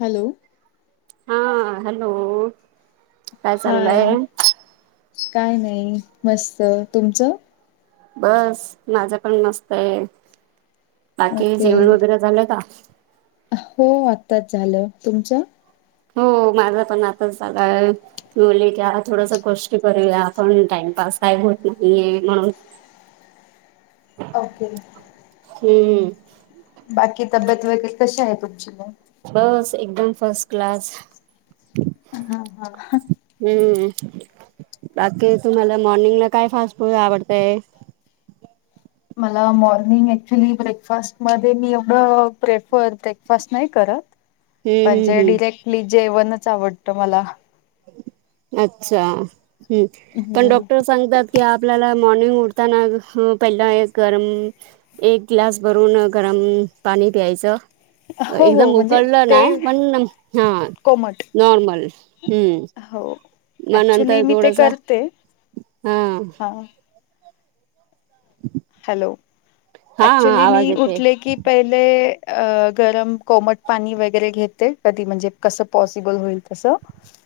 Hello. हा hello. काय hi. चाललंय काय नाही, मस्त. तुमचं? बस माझं पण मस्त आहे. बाकी ओके जेवण वगैर झालं का? हो आत्ताच झालं. तुमचं? हो माझं पण आताच झालंय. बोलली की आता थोडस कष्ट करूया, आपण टाइमपास काय होत नाहीये. म्हणून [inaudible] काय केलं? हम्म. बाकी तब्येत वगैरे कशी आहे तुमची मग? बस एकदम फसक्लास. हा, हा. हम्म. बाकी तुम्हाला मॉर्निंगला काय फास्ट फूड आवडतंय? मला मॉर्निंग ऍक्च्युली ब्रेकफास्टमध्ये मी एवढं प्रेफर ब्रेकफास्ट नाही करत. हम्म हम्म म्हणजे हम्म डिरेक्टली जेवणच आवडत मला. अच्छा हम्म, पण हम्म डॉक्टरच सांगतात की आपल्याला मॉर्निंग उठताना पहिला हं एक गरम एक ग्लास भरून गरम पाणी प्यायचं. हो हो एकदम म्हणजे उकळलं ते नाही, पण हा कोमट नॉर्मल. हम्म. हो मग ऍक्च्युली नंतर मी ते थोडासा करते. हा हा. हॅलो, हा हा ऍक्चुली आवाज मी येते उठले की पहिले अ गरम कोमट पाणी वगैरे घेते. कधी म्हणजे कसं पॉसिबल होईल तसं.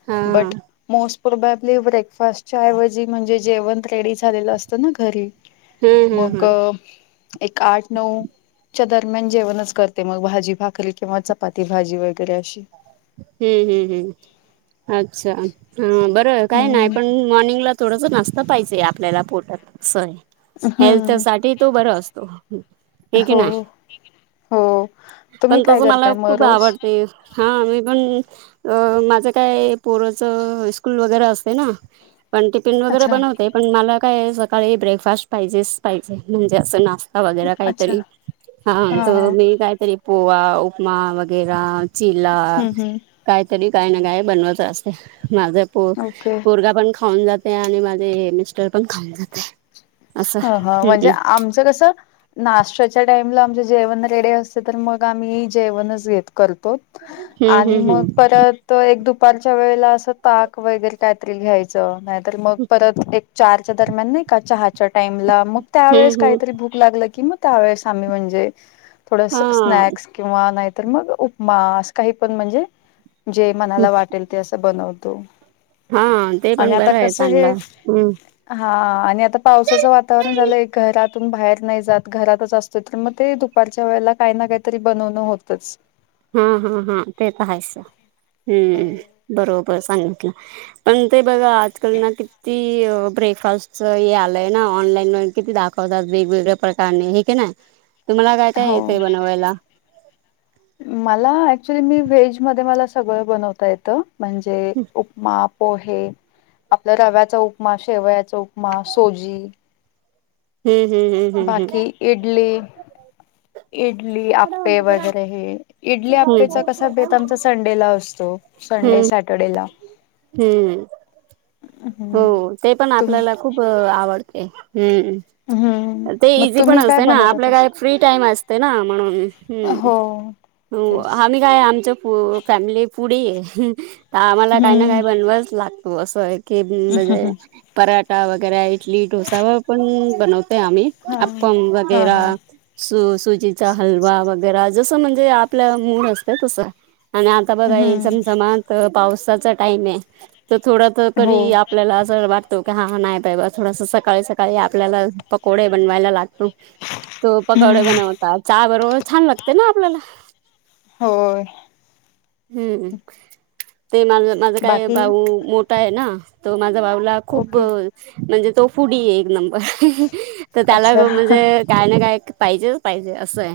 हा. बट मोस्ट प्रोबॅबली ब्रेकफास्टच्या ऐवजी म्हणजे जेवण रेडी झालेलं असतं ना घरी. हम्म हम्म मग हम्म एक आठ, नऊ च्या दरम्यान जेवणच करते मग भाजी भाकरी किंवा चपाती भाजी वगैरे अशी. हम्म, हम्म, हम्म. अच्छा हं बर काय नाही हम्म पण मॉर्निंगला थोडंस नास्ता पाहिजे, आपल्याला पोटात असय. हम्म हेल्थसाठी तो बर असतो. ठीक हे हो ना? हो तुम्ही पण काय तसं मला करताय मग खूप रोज आवडते. हा मी पण अ माझं काय पोरच स्कूल वगैरे असते ना. पण टिफिन वगैरे अच्छा बनवते. पण मला काय सकाळी ब्रेकफास्ट पाहिजेच पाहिजे, म्हणजे असं नाश ता वगैरा अच्छा काहीतरी, हा हा पोहा उपमा वगैर. चिल्ला हम्म हम्म काहीतरी काही ना काय बनवत असते. माझा पो ओके पोरगा पण खाऊन जातंय आणि माझे मिस्टरपण खाऊन जातंय. ह ह म्हणजे आमचं कसं नाश्त्याच्या टाईमला आमच जेवण रेडी असते तर, मग आम्ही जेवणच घेत करतो. हम्म आणि हम्म हम्म मग परत त एक दुपारच्या वेळेला असं ताक वगैरे काहीतरी घ्यायचं, नाहीतर मग परत एक चारच्या दरम्यान नाही का, चहाच्या टाईमला. मग त्यावेेळेस हम्म हम्म काहीतरी भूक लागलं की मग त्यावेळेस आम्ही म्हणजे थोडसं हम्म स्नॅक्स किंवा नाहीतर मग उपमा, असं काहीपण म्हणजे जे हा मनाला वाटेल ते असं बनवतो. हा ते आणि पण आता बरं आहे, कसं हे चांगलं हम्म. हा आणि आता पावसाचं वातावरण झालंय, घरातून बाहेर नाही जात. घरातच असतेत मग ते दु पारच्या वेळेला काही ना काही तरी बनवणं होतंच. हा हा हा ते त आहेस. हम्म बरोबर सांगितलं. पण ते बघा आजकाल ना किती ब्रेकफास्टच हे आलंय ना, ऑनलाईन [unintelligible] किती दाखव वतात वेगवेगळ्या प्रकारने, हे की ना. तुम्हाला काय काय हो येतंय बनवायला? मला ऍक्च्युली मी व्हेज मध्ये मला सगळं बनवता येतं. म्हणजे उपमा पोहे, आपल्या रव्याचा उपमा, शेवयाचा उपमा, सोजी हम्म हम्म हम्म. हम्म बाकी इडली, इडली आप्पे वगैरे हे इडली हम्म अप्पेचा कसा बेत आमचा संडेला असतो. हम्म संडे हम्म सॅटरडे ला. हम्म हो ते पण तुम आपल्याला खूप आवडते, हम्म. हम्म ते मग इझी पण तुम्ही काय असतंय ना. बनवतात आपल्या असं काय फ्री टाईम असते ना म्हणून. हम्म. हो हो तेच आम्ही काय आमच्या फो फॅमिली पुढेही आहे. तर आम्हाला काय ना हम्म काय बनवावच लागतो. अस आहे केबिन हम्म मध्ये हम्म पराठा वगैरा, इडली, डोसा व पण बनवतय आम्ही हा अप्पम हा वगैरा. हा सु सुजीचा हलवा वगैरा, जसं म्हणजे आपल्या मूड असत तसं. आणि आता बघा हे हम्म चमचमत पावसाचा टाइम आहे. तर थोडा तर हो करी आप आपल्याला असं वाटतो, की हा नाही बाई. थोडस सकाळी सकाळी आपल्याला पकोडे बनवायला लाग तो. तो पकवडा हम्म बनवता, चहा बरोबर छान लागतंय ना आपल्याला. होय. हम्म, ते माझ माझं काय बाकी भाऊ मोठा आहे ना. तो माझा बाऊला खूप ओके म्हणजे तो फुढि आहे एक नंबर. तर त्याला अच्छा म्हणजे काय ना काय पाहिजेच पाहिजे असं आहे.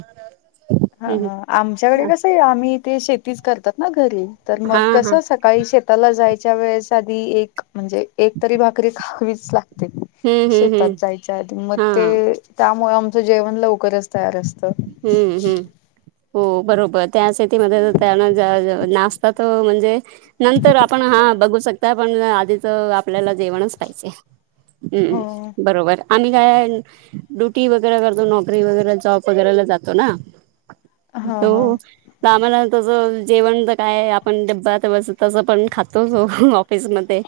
हा, हम्म हा. आमच्याकडे हा कसं आहे आम्ही ते शेतीच करतात ना घरी. तर मग हा कसं स सकाळी शेताला जायच्या वेळेस आधी एक म्हणजे एक तरी भाकरी खावीच लागते. हम्म हम्म शेतात हम्म जायच्या आधी, मग हा ते त्यामुळे आमचं जेवण लवकरच तयार असतं. हम्म हम्म. हो बरोबर, त्यासाठी मग त्यांना नाश्त्यात म्हणजे नंतर आपण हा बघू शकता, पण आधीच आपल्याला जेवणच पाहिजे. हो हम्म बरोबर. आम्ही काय ड्युटी वगैरा करतो, नोकरी वगैरा जॉब पगाराला जातो ना, हा हा तो आम्हाला तसं जेवण तर काय आपण डब्बा तवस तसं पण खातोचो ऑफिसमध्ये.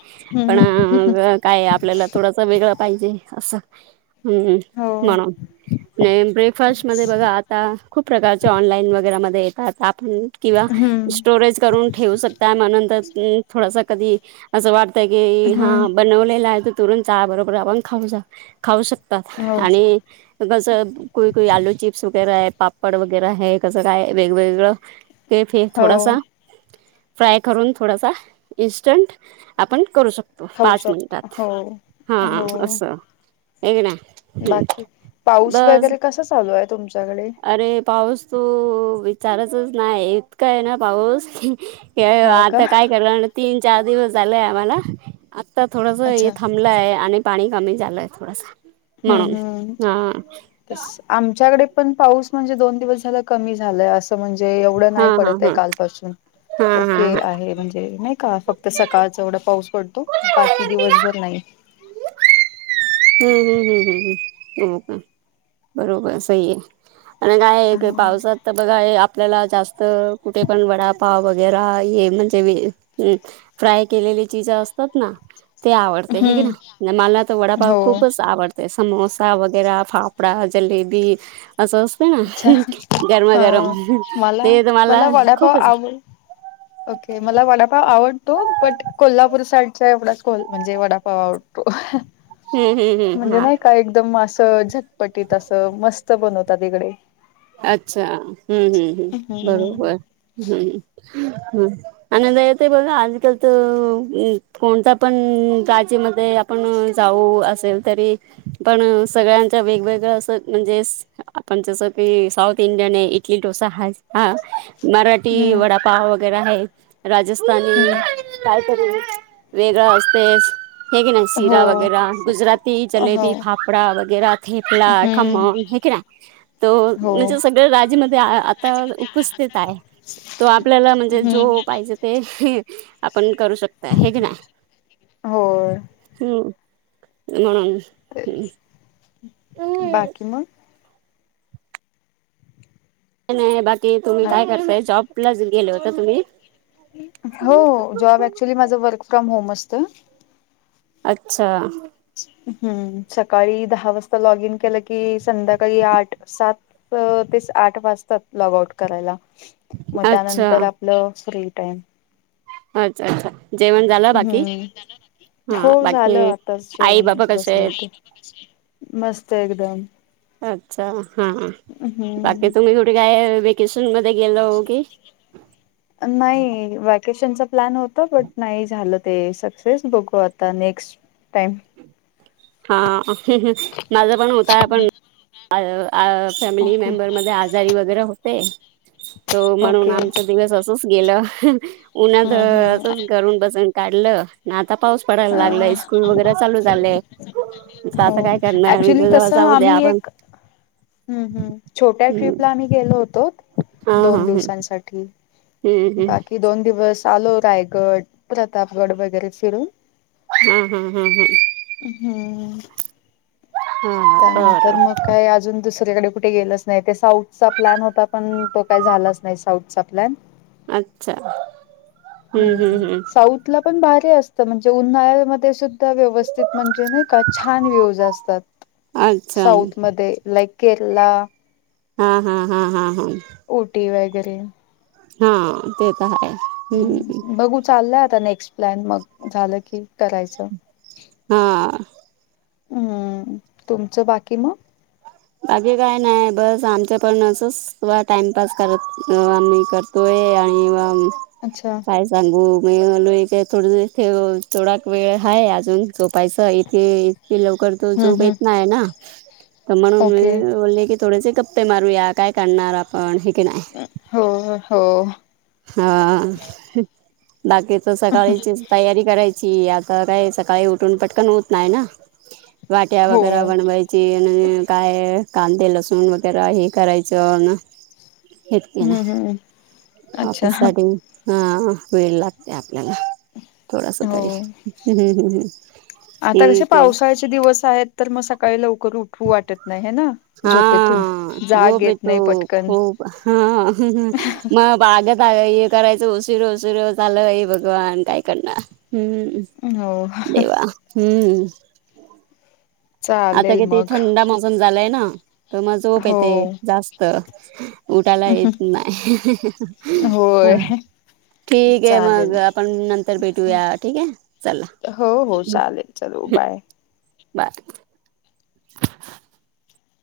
पण हम्म अ काय आपल्याला थोडसं वेगळं पाहिजे असं. हम्म, हम्म हो म्हणून नाही [unintelligible] तेच फर्स्टमध्ये बघा आता खूप प्रकारचे ऑनलाईन वगैरे मध्ये येतात. आपण किंवा हम्म स्टोरेज करून ठेवू शकता म्हणून तर अ थोडासा कधी असं वाटतंय की हा हम्म बनवलेला आहे तर तुरण चहा बरोबर आपण खाऊन जाऊ खाऊ शकत हो तो आणि कसं कोणी कोणी आलू चिप्स वगैरे आहे, पापड वगैरे हे कसं काय वेगवेगळं ते फे हो थोडासा फ्राय करून थोडासा, इन्स्टंट आपण करू शक तो खाऊ पाच शकतो मिनटात. हो हा हो असं हाय की नई. बाकी, पाऊस वगैरे कसं चालू आहे तुमच्याकडे? अरे पाऊस तू विचारचच नाही इतका आहे ना पाऊस, की [unintelligible] हा का आता काय केलं तीन चार दिवस झालंय आम्हाला आता थोडस हे अच्छा थांबलंय आणि पाणी कमी झालंय थोडसं. म्हणून हम्म हम्म हा. आमच्याकडे पण पाऊस म्हणजे दोन दिवस झालं कमी झालंय. असं म्हणजे एवढं नाही हा हा पडत आहे हा कालपासून. हा हा हा ओके आहे म्हणजे नाही का फक्त सकाळच एवढं पा ऊस पडतो बाकी दिवसभर नाही. हम्म, हम्म, हम्म, हम्म, हम्म. हो का? बरोबर सही है. आणि काय की हम्म पावसात तर बघा हे आ आपल्याला जास्त कुठे पण वडापाव वगैरा हे म्हणजे वे हम्म फ्राय केलेली चिज असतात ना ते आवडते हे ना? मला तर वडापाव हो खूपच आवडत. ते समोसा वगैराे फाफडा, जलेबी असं है ना अच्छा अ गरमागरम मला ते तर मला वडापाव खूपच आवड ओके मला वडापाव आवडतो. बट कोल्हापूर साईडच्या एवढाच कोल म्हणजे वडापाव आवडतो. हम्म, हम्म, हम्म हा. काय एकदम असं झटपटीत असं मस्त बनवतात इकडे. अच्छा. हम्म, हम्म, हम्म बरोबर हम्म हम्म. आणि आता येत बघा आजकाल तर अ कोणता पण काचेमध्ये पण जाऊ असेल तरी पण सगळ्यांच्या वेगवेगळं असं म्हणजे स आपण जसं की साऊथ इंडियन आहे. इडली, डोसा आहेच हा मराठी हम्म वडापाव वगैरे आहे. राजस्थानी हम्म काय तरी वेगळं असतेच. हे कनई हो. शिरा वगैरा गुजराती हो जलेबी, फापडा वगैरा ठेपला खमो हम्म हे की नाही तो हो म्हणजे सगळ राजेमध्ये आता उपस्थित आहे. तो आपल्याला म्हणजे जो हम्म पाहिजेत ते आपण करू शकताय. हे की नाही? होय. हम्म. म्हणून हम्म. बाकी मग. नाही बाकी तुम्ही हाय. काय करताय जॉबला गेले होते तुम्ही. हो जॉब ऍक्चुली माझं वर्क फ्रॉम होम असतं. अच्छा. हम्म सकाळी दहा वाजता लॉग इन केलं की संध्याकाळी आठ सात त तेच आठ वाजताच लॉग आउट करायला. मग अच्छा त्यानंतर आपलं फ्री टाईम. अच्छा, अच्छा. जेवण झालं हम्म बाकी जेवण झालं हो हा बाकी झालं आताच आई बाबा जेवूनच कसे बसले आहेत होते. मस्त एकदम. अच्छा हा बाकी हम्म तुम्ही कुठे काय वेकेशन मध्ये गेल ओ की. नाही वॅकेशनचा प्लान होत बट नाही झालं. ते सक्सेस बघू आता नेक्स्ट टाईम. हा हं हम्म हम्म माझं पण होता पण आ आ फॅमिली ओके मेंबरमध्ये आ जारी वगैरे होते तो म्हणून ओके आमचा दिवस असच गेलं अ हं. उन्हा ज हम्म असच घरून बसून काढलं. ना आता पाऊस पडायला लागलाय हम्म स्कूल वगैरे चालू झालेय. ता हो आता काय करणार मी पण ऍक्च्युली म्हणले जाऊद्या आपण ह्म ह्म छोट्या हम्म ट्रीपला आम्ही गेलो होतो हा हा दोन ह दिवसांसाठी हम्म बाकी दोन दिवस आलो रायगड, प्रतापगड वगैरे फिरून. हम्म हम हम् हम्. हम्म. हा हा हा ह हा त्यानंतर बरं मग काय अजून दुसऱ्याकडे कुठ ठे गेलोच नाही ते साऊथचा प्लॅन होता पण तो काही झालाच नाही साऊथचा प्लॅन. अच्छा हम्म साऊथ थलापण भारी असत म्हणजे उन्हाळ्यामध्ये सुद्धा व्यवस्थित म्हणजे नाही का छान व्यूज असतात. अच्छा साऊथ मध्ये लाईक केरला. हा हा हा हा हम्म. ऊटी वगैरे. हा ते तर आहे. हम्म बघू चाललंय आता नेक्स्ट प्लॅन मग झालं की करायचं. हा. हम्म तुमचं बाकी मग. बाकी काय नाही बस आमच्या पण असच व टाईमपास करत आम्ही करत तोय आणि वाम अच्छा. काय सांगू मी म्हणलो हे काय थोडे दिवस ठेव थोडाक वेळ आहे अजून झोप पायचं इथे इतकी लवकर तर हम्म झोप येत हम्म नाही ना. तर म्हणून ओके मी बोलले की थोडेसे गप्पे मारूया काय कारणार आपण हाय की नाही. हो हो. हा बाकीच सकाळीचीच तयारी कराय ची आता काय सकाळी उठून पटकन होत नाही ना वाट्या हो वगैरे बनवाय ची काय कांदे लसूण वगैरे हे करायचं ना. हम्म हम्म. अच्छा ऑफिससाठी हा वेळ लागते आपल्याला. थोडासा तरी हो हम्म ह्म हं आता कसे ठिक आहे. पावसाळ्याचे दिवस आहेत तर मग सकाळी लवकर उठू वाटत नाही हाय ना. हा झोपेतून जाग झोप येत येतो नाही पटकन खूप हा म बागत हे करायचं उसिर उसिर झालं हे भगवान काय करणार. हम्म, हो देवा हम्म. आता चालेल किती मग थंडा मोसम झालाय ना, तर म जोप हो येते जास्त. उटायला येत नाही, होय हा. ठीक आहे मग चालेल आपण नंतर भेटूया, ठीक हाय चला. हो हो चालेल चलू बाय. बाय. [inaudible]